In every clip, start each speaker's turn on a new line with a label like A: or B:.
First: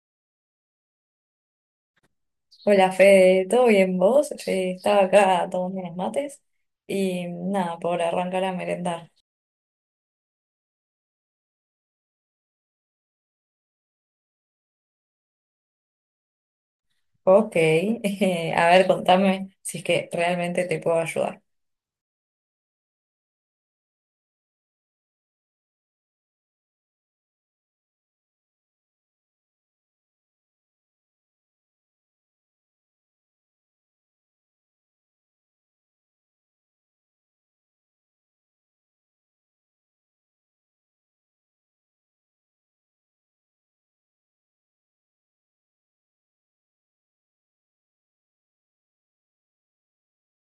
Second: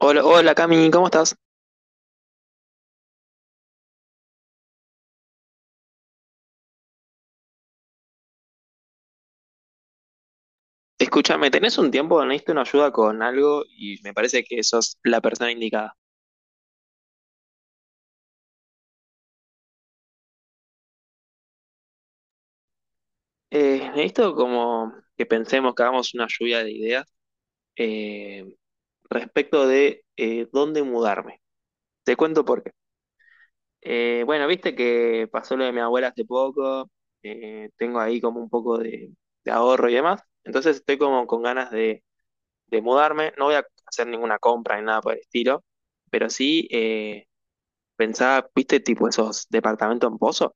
A: Hola, hola Cami, ¿cómo estás?
B: Hola Fede, ¿todo bien vos? Estaba acá tomando unos mates y nada, por arrancar a merendar.
A: Escúchame, ¿tenés un tiempo? Necesito una ayuda con algo y me parece que sos la persona indicada.
B: Ok, a ver, contame si es que realmente te puedo ayudar.
A: Necesito como que pensemos, que hagamos una lluvia de ideas eh, respecto de dónde mudarme. Te cuento por qué. Bueno, viste que pasó lo de mi abuela hace poco. Tengo ahí como un poco de ahorro y demás, entonces estoy como con ganas de mudarme. No voy a hacer ninguna compra ni nada por el estilo, pero sí... pensaba, viste, tipo esos departamentos en pozo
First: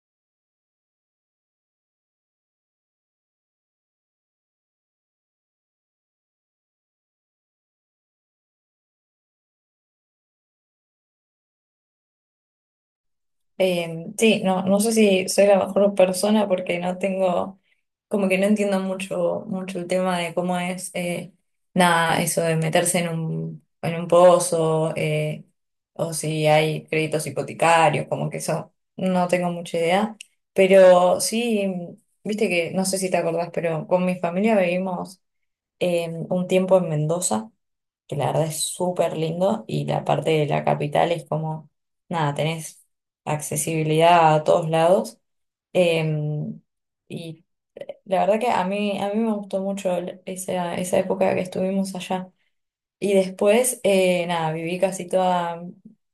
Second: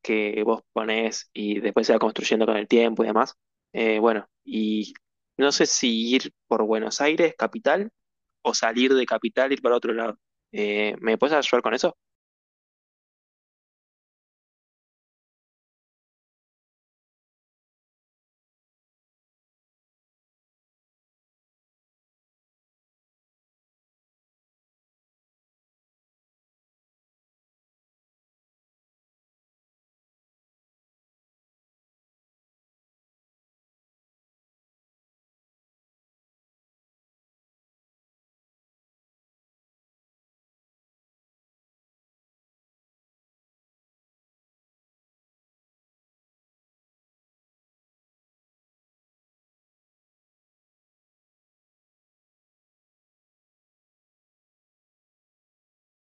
A: que vos ponés y después se va construyendo con el tiempo y demás. Bueno, y no sé si ir por Buenos Aires, capital, o salir de capital, ir para otro lado. ¿Me puedes ayudar con eso?
B: Sí, no, no sé si soy la mejor persona porque no tengo, como que no entiendo mucho, mucho el tema de cómo es, nada, eso de meterse en un pozo, o si hay créditos hipotecarios, como que eso, no tengo mucha idea. Pero sí, viste que, no sé si te acordás, pero con mi familia vivimos un tiempo en Mendoza, que la verdad es súper lindo, y la parte de la capital es como, nada, tenés accesibilidad a todos lados. Em, y la verdad que a mí me gustó mucho esa época que estuvimos allá. Y después, nada, viví casi toda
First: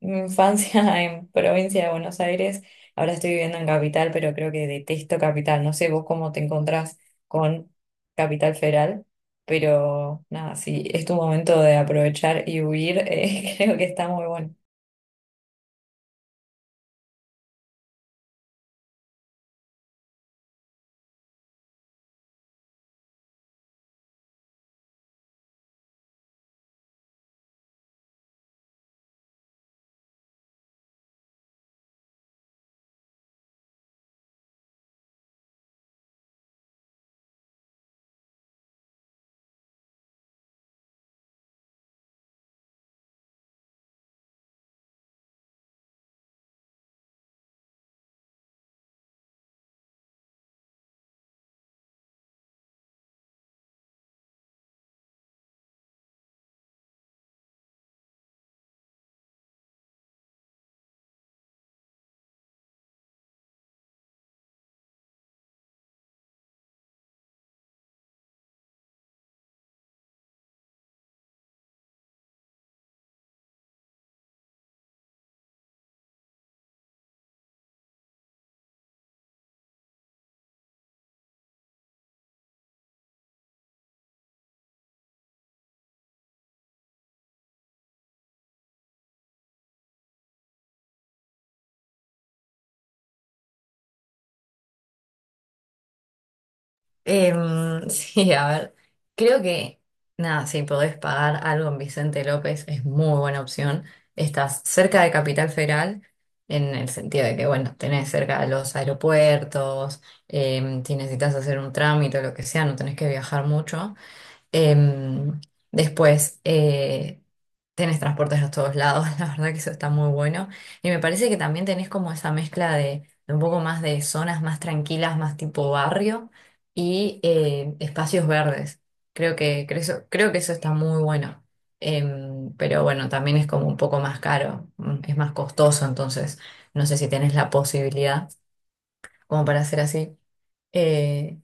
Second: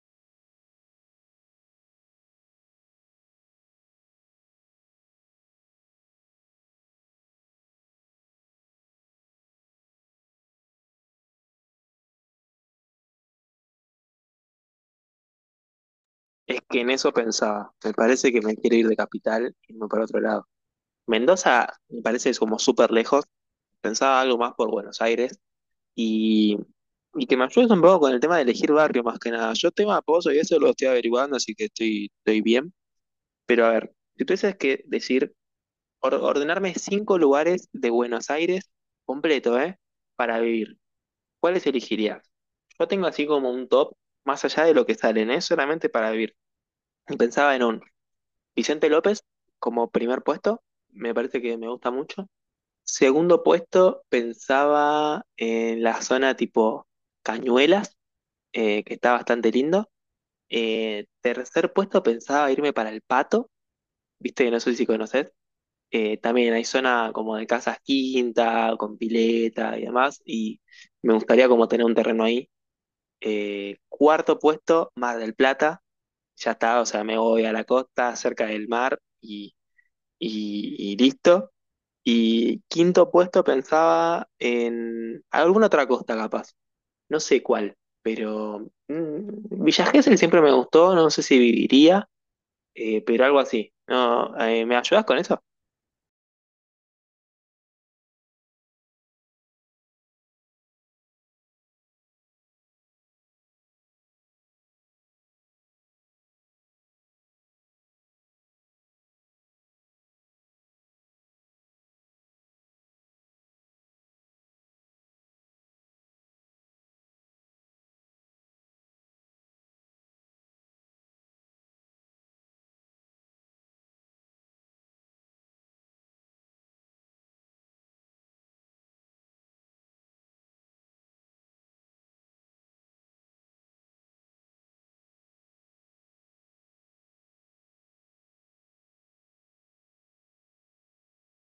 B: mi infancia en provincia de Buenos Aires. Ahora estoy viviendo en Capital, pero creo que detesto Capital. No sé vos cómo te encontrás con Capital Federal, pero nada, si es tu momento de aprovechar y huir, creo que está muy bueno.
A: Es que en eso pensaba. Me parece que me quiero ir de capital y irme para otro lado. Mendoza me parece como súper lejos. Pensaba algo más por Buenos Aires, Y, y que me ayudes un poco con el tema de elegir barrio más que nada. Yo tema Pozo y eso lo estoy averiguando, así que estoy, estoy bien. Pero a ver, si tuvieses que decir, ordenarme cinco lugares de Buenos Aires completo, ¿eh? Para vivir, ¿cuáles elegirías? Yo tengo así como un top, más allá de lo que salen, ¿eh? Solamente para vivir. Y pensaba en un Vicente López como primer puesto, me parece que me gusta mucho. Segundo puesto, pensaba en la zona tipo Cañuelas, que está bastante lindo. Tercer puesto, pensaba irme para el Pato, viste que no sé si conoces. También hay zona como de casas quinta, con pileta y demás, y me gustaría como tener un terreno ahí. Cuarto puesto, Mar del Plata, ya está, o sea, me voy a la costa, cerca del mar y listo. Y quinto puesto, pensaba en alguna otra costa, capaz no sé cuál, pero mm, Villa Gesell siempre me gustó, no sé si viviría, pero algo así. No, ¿me ayudas con eso?
B: Sí, a ver, creo que nada, si podés pagar algo en Vicente López, es muy buena opción. Estás cerca de Capital Federal, en el sentido de que, bueno, tenés cerca los aeropuertos, si necesitas hacer un trámite o lo que sea, no tenés que viajar mucho. Em, Después, tenés transportes a todos lados, la verdad que eso está muy bueno. Y me parece que también tenés como esa mezcla de un poco más de zonas más tranquilas, más tipo barrio, y espacios verdes. Creo que, creo, creo que eso está muy bueno. Pero bueno, también es como un poco más caro, mm, es más costoso, entonces no sé si tenés la posibilidad como para hacer así. Eh,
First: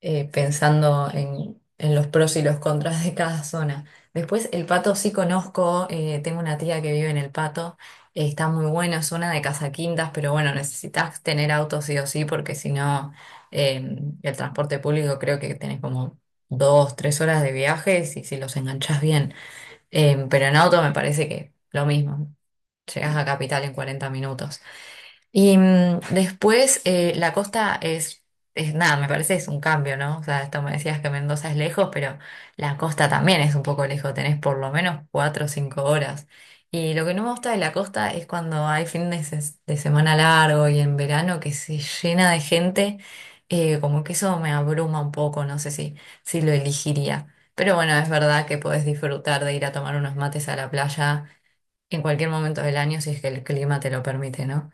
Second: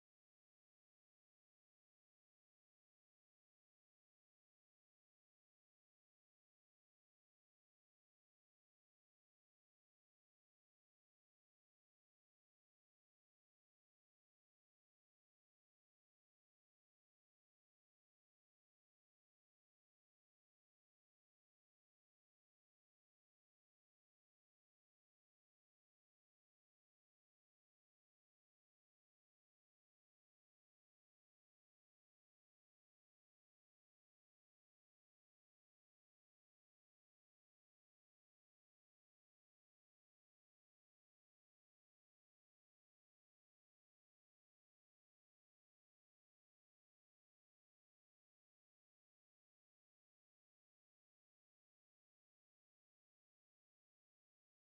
B: Pensando en los pros y los contras de cada zona. Después, el Pato sí conozco, tengo una tía que vive en el Pato, está muy buena, zona de Casaquintas, pero bueno, necesitas tener auto sí o sí, porque si no, eh, el transporte público creo que tenés como dos, tres horas de viaje si, si los enganchás bien. Pero en auto me parece que lo mismo, llegás a Capital en 40 minutos. Y mm, después la costa es nada, me parece es un cambio, ¿no? O sea, esto me decías que Mendoza es lejos, pero la costa también es un poco lejos, tenés por lo menos cuatro o cinco horas. Y lo que no me gusta de la costa es cuando hay fines de semana largo y en verano, que se llena de gente, como que eso me abruma un poco, no sé si, si lo elegiría. Pero bueno, es verdad que podés disfrutar de ir a tomar unos mates a la playa en cualquier momento del año, si es que el clima te lo permite, ¿no?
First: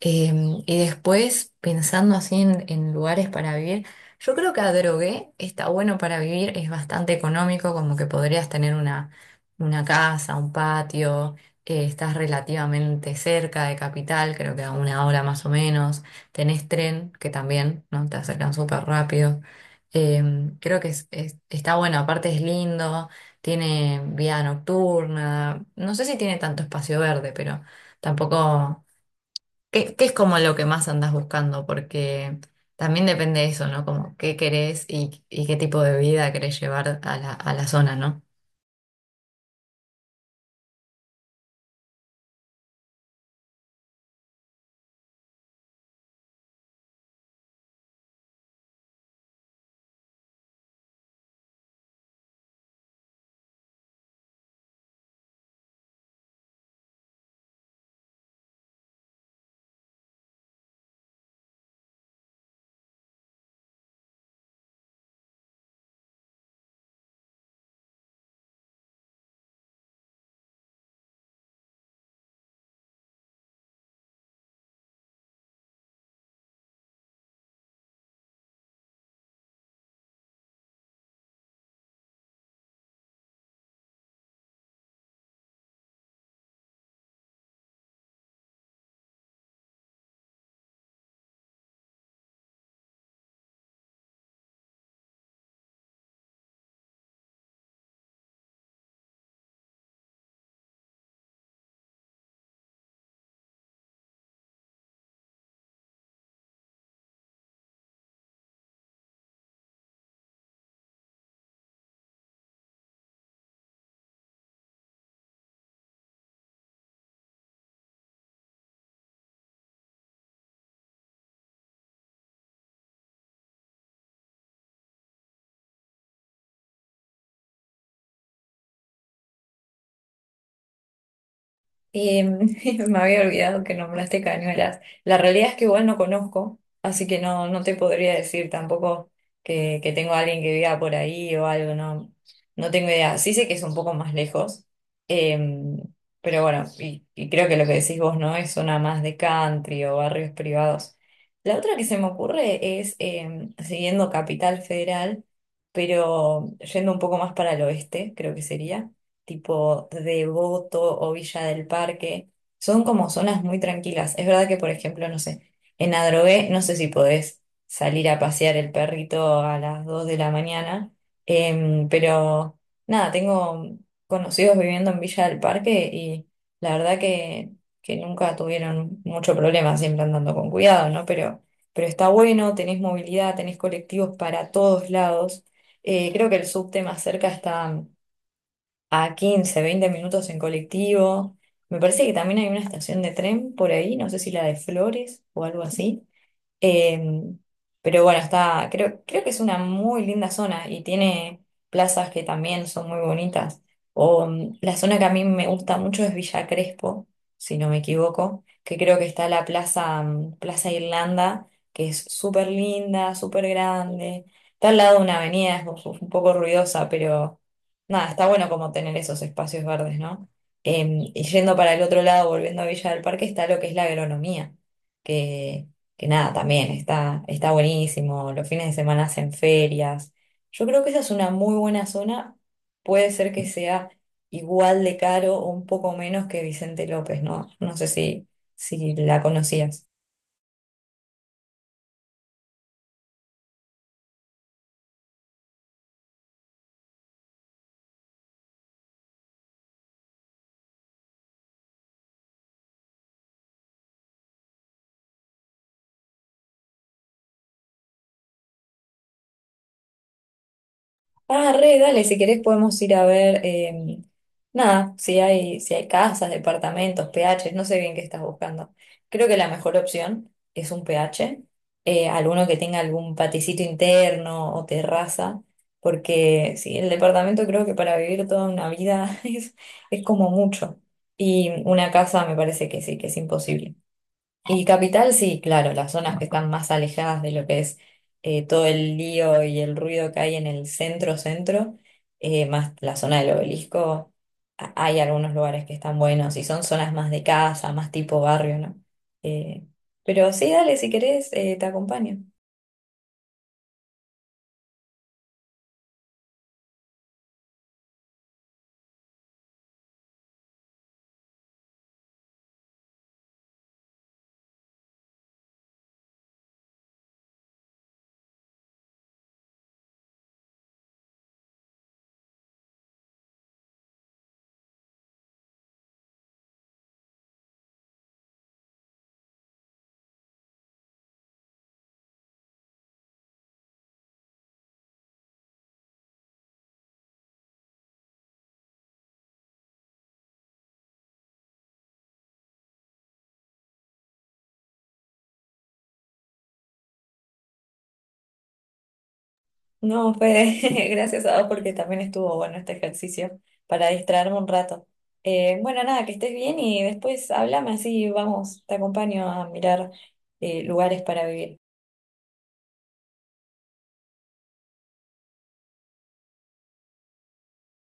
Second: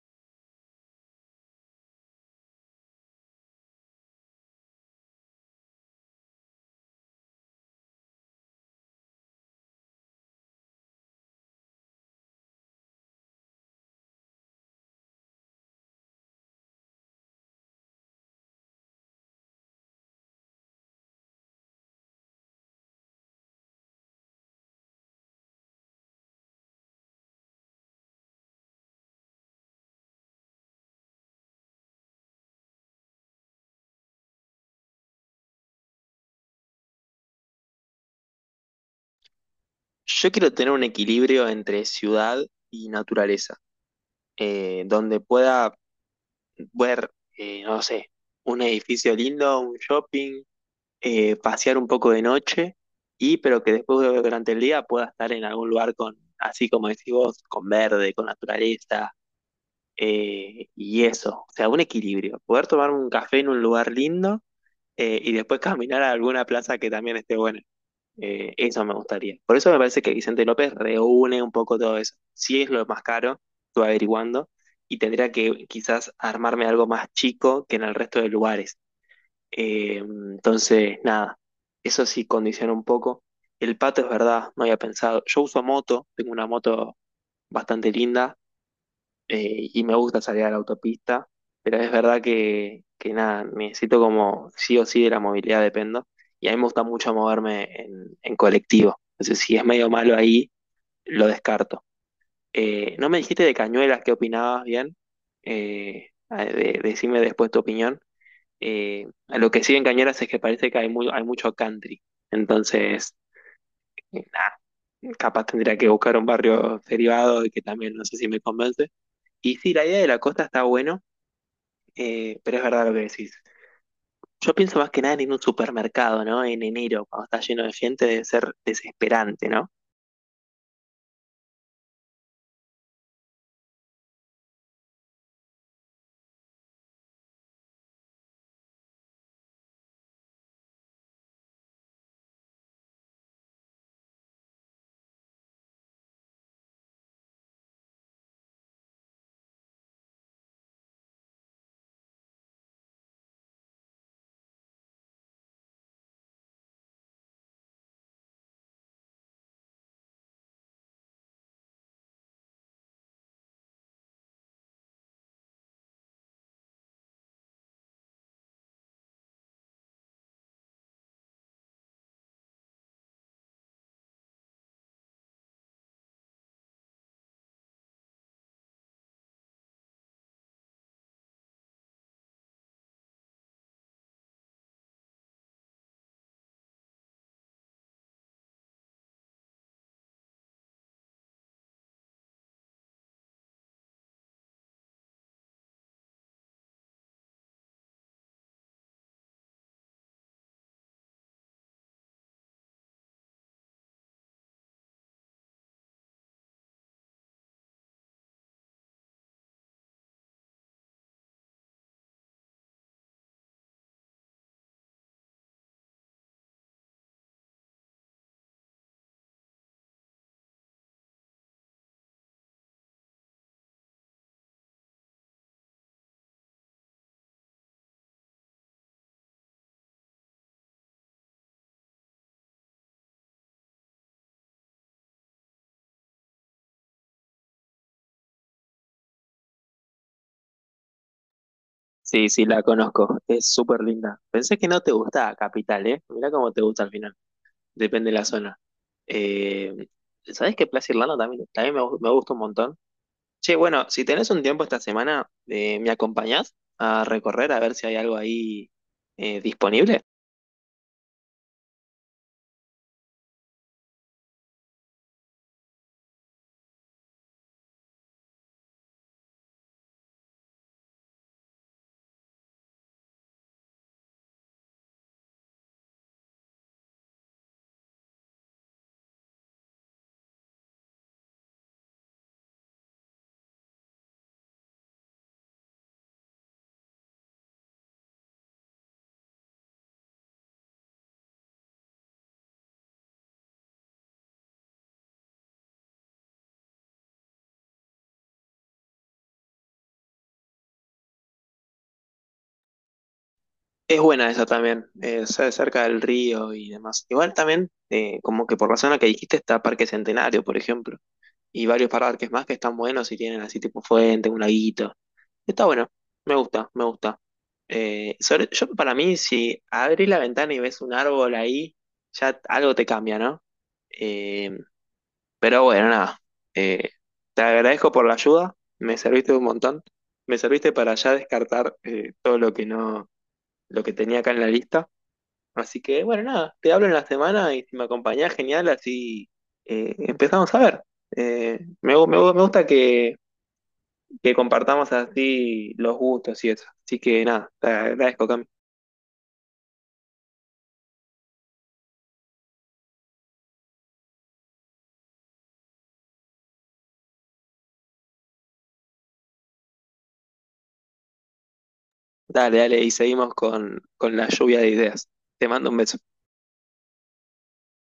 B: Y después, pensando así en lugares para vivir, yo creo que Adrogué está bueno para vivir, es bastante económico, como que podrías tener una casa, un patio, estás relativamente cerca de Capital, creo que a una hora más o menos, tenés tren, que también, ¿no? Te acercan súper rápido. Creo que está bueno, aparte es lindo, tiene vida nocturna, no sé si tiene tanto espacio verde, pero tampoco... ¿Qué, qué es como lo que más andas buscando? Porque también depende de eso, ¿no? Como qué querés y qué tipo de vida querés llevar a la zona, ¿no?
A: Yo quiero tener un equilibrio entre ciudad y naturaleza, donde pueda ver, no sé, un edificio lindo, un shopping, pasear un poco de noche, y pero que después durante el día pueda estar en algún lugar con, así como decís vos, con verde, con naturaleza. Y eso, o sea, un equilibrio. Poder tomarme un café en un lugar lindo y después caminar a alguna plaza que también esté buena. Eso me gustaría. Por eso me parece que Vicente López reúne un poco todo eso. Si es lo más caro, estuve averiguando, y tendría que quizás armarme algo más chico que en el resto de lugares. Entonces, nada, eso sí condiciona un poco. El pato es verdad, no había pensado. Yo uso moto, tengo una moto bastante linda, y me gusta salir a la autopista, pero es verdad que nada, necesito como sí o sí de la movilidad dependo, y a mí me gusta mucho moverme en colectivo, entonces si es medio malo ahí, lo descarto. No me dijiste de Cañuelas qué opinabas bien, decime después tu opinión. A lo que sí en Cañuelas es que parece que hay, muy, hay mucho country, entonces... nada, capaz tendría que buscar un barrio derivado y que también no sé si me convence. Y sí, la idea de la costa está buena, pero es verdad lo que decís. Yo pienso más que nada en un supermercado, ¿no? En enero, cuando está lleno de gente, debe ser desesperante, ¿no?
B: Eh, me había olvidado que nombraste Cañuelas. La realidad es que igual no conozco, así que no, no te podría decir tampoco que, que tengo a alguien que viva por ahí o algo, no, no tengo idea. Sí sé que es un poco más lejos, em, pero bueno, y creo que lo que decís vos, no es zona más de country o barrios privados. La otra que se me ocurre es siguiendo Capital Federal, pero yendo un poco más para el oeste, creo que sería tipo Devoto o Villa del Parque. Son como zonas muy tranquilas. Es verdad que, por ejemplo, no sé, en Adrogué, no sé si podés salir a pasear el perrito a las 2 de la mañana, pero nada, tengo conocidos viviendo en Villa del Parque, y la verdad que nunca tuvieron mucho problema, siempre andando con cuidado, ¿no? Pero está bueno, tenés movilidad, tenés colectivos para todos lados. Creo que el subte más cerca está a 15 20 minutos en colectivo. Me parece que también hay una estación de tren por ahí, no sé si la de Flores o algo así. Em, pero bueno, está, creo, creo que es una muy linda zona, y tiene plazas que también son muy bonitas. O, mm, la zona que a mí me gusta mucho es Villa Crespo, si no me equivoco, que creo que está la plaza, mm, Plaza Irlanda, que es súper linda, súper grande. Está al lado de una avenida, es un poco ruidosa, pero nada, está bueno como tener esos espacios verdes, ¿no? Y yendo para el otro lado, volviendo a Villa del Parque, está lo que es la agronomía, que que nada, también está, está buenísimo. Los fines de semana hacen ferias. Yo creo que esa es una muy buena zona. Puede ser que sea igual de caro o un poco menos que Vicente López, ¿no? No sé si, si la conocías.
A: Sí, sí, la conozco. Es súper linda. Pensé que no te gustaba Capital, ¿eh? Mirá cómo te gusta al final. Depende de la zona. Eh, ¿Sabés que Plaza Irlanda también, también me gusta un montón? Che, bueno, si tenés un tiempo esta semana, ¿me acompañás a recorrer a ver si hay algo ahí disponible?
B: Ah, re, dale, si querés podemos ir a ver, nada, si hay, si hay casas, departamentos, PHs, no sé bien qué estás buscando. Creo que la mejor opción es un PH, alguno que tenga algún paticito interno o terraza, porque sí, el departamento creo que para vivir toda una vida es como mucho. Y una casa me parece que sí, que es imposible. Y capital, sí, claro, las zonas que están más alejadas de lo que es todo el lío y el ruido que hay en el centro, centro, más la zona del obelisco, hay algunos lugares que están buenos y son zonas más de casa, más tipo barrio, ¿no? Eh, pero sí, dale, si querés, te acompaño.
A: Es buena esa también, cerca del río y demás. Igual también, como que por la zona que dijiste está Parque Centenario, por ejemplo, y varios parques más que están buenos y tienen así tipo fuente, un laguito. Está bueno, me gusta, me gusta. Yo para mí, si abrís la ventana y ves un árbol ahí, ya algo te cambia, ¿no? Eh, pero bueno, nada. Eh, Te agradezco por la ayuda, me serviste un montón, me serviste para ya descartar, todo lo que no, lo que tenía acá en la lista. Así que, bueno, nada, te hablo en la semana y si me acompañás, genial, así empezamos a ver. Me gusta que compartamos así los gustos y eso. Así que nada, te agradezco, Cami.
B: No, Fede, gracias a vos porque también estuvo bueno este ejercicio para distraerme un rato. Bueno, nada, que estés bien, y después hablame así, vamos, te acompaño a mirar lugares para vivir.
A: Dale, dale, y seguimos con la lluvia de ideas. Te mando un beso.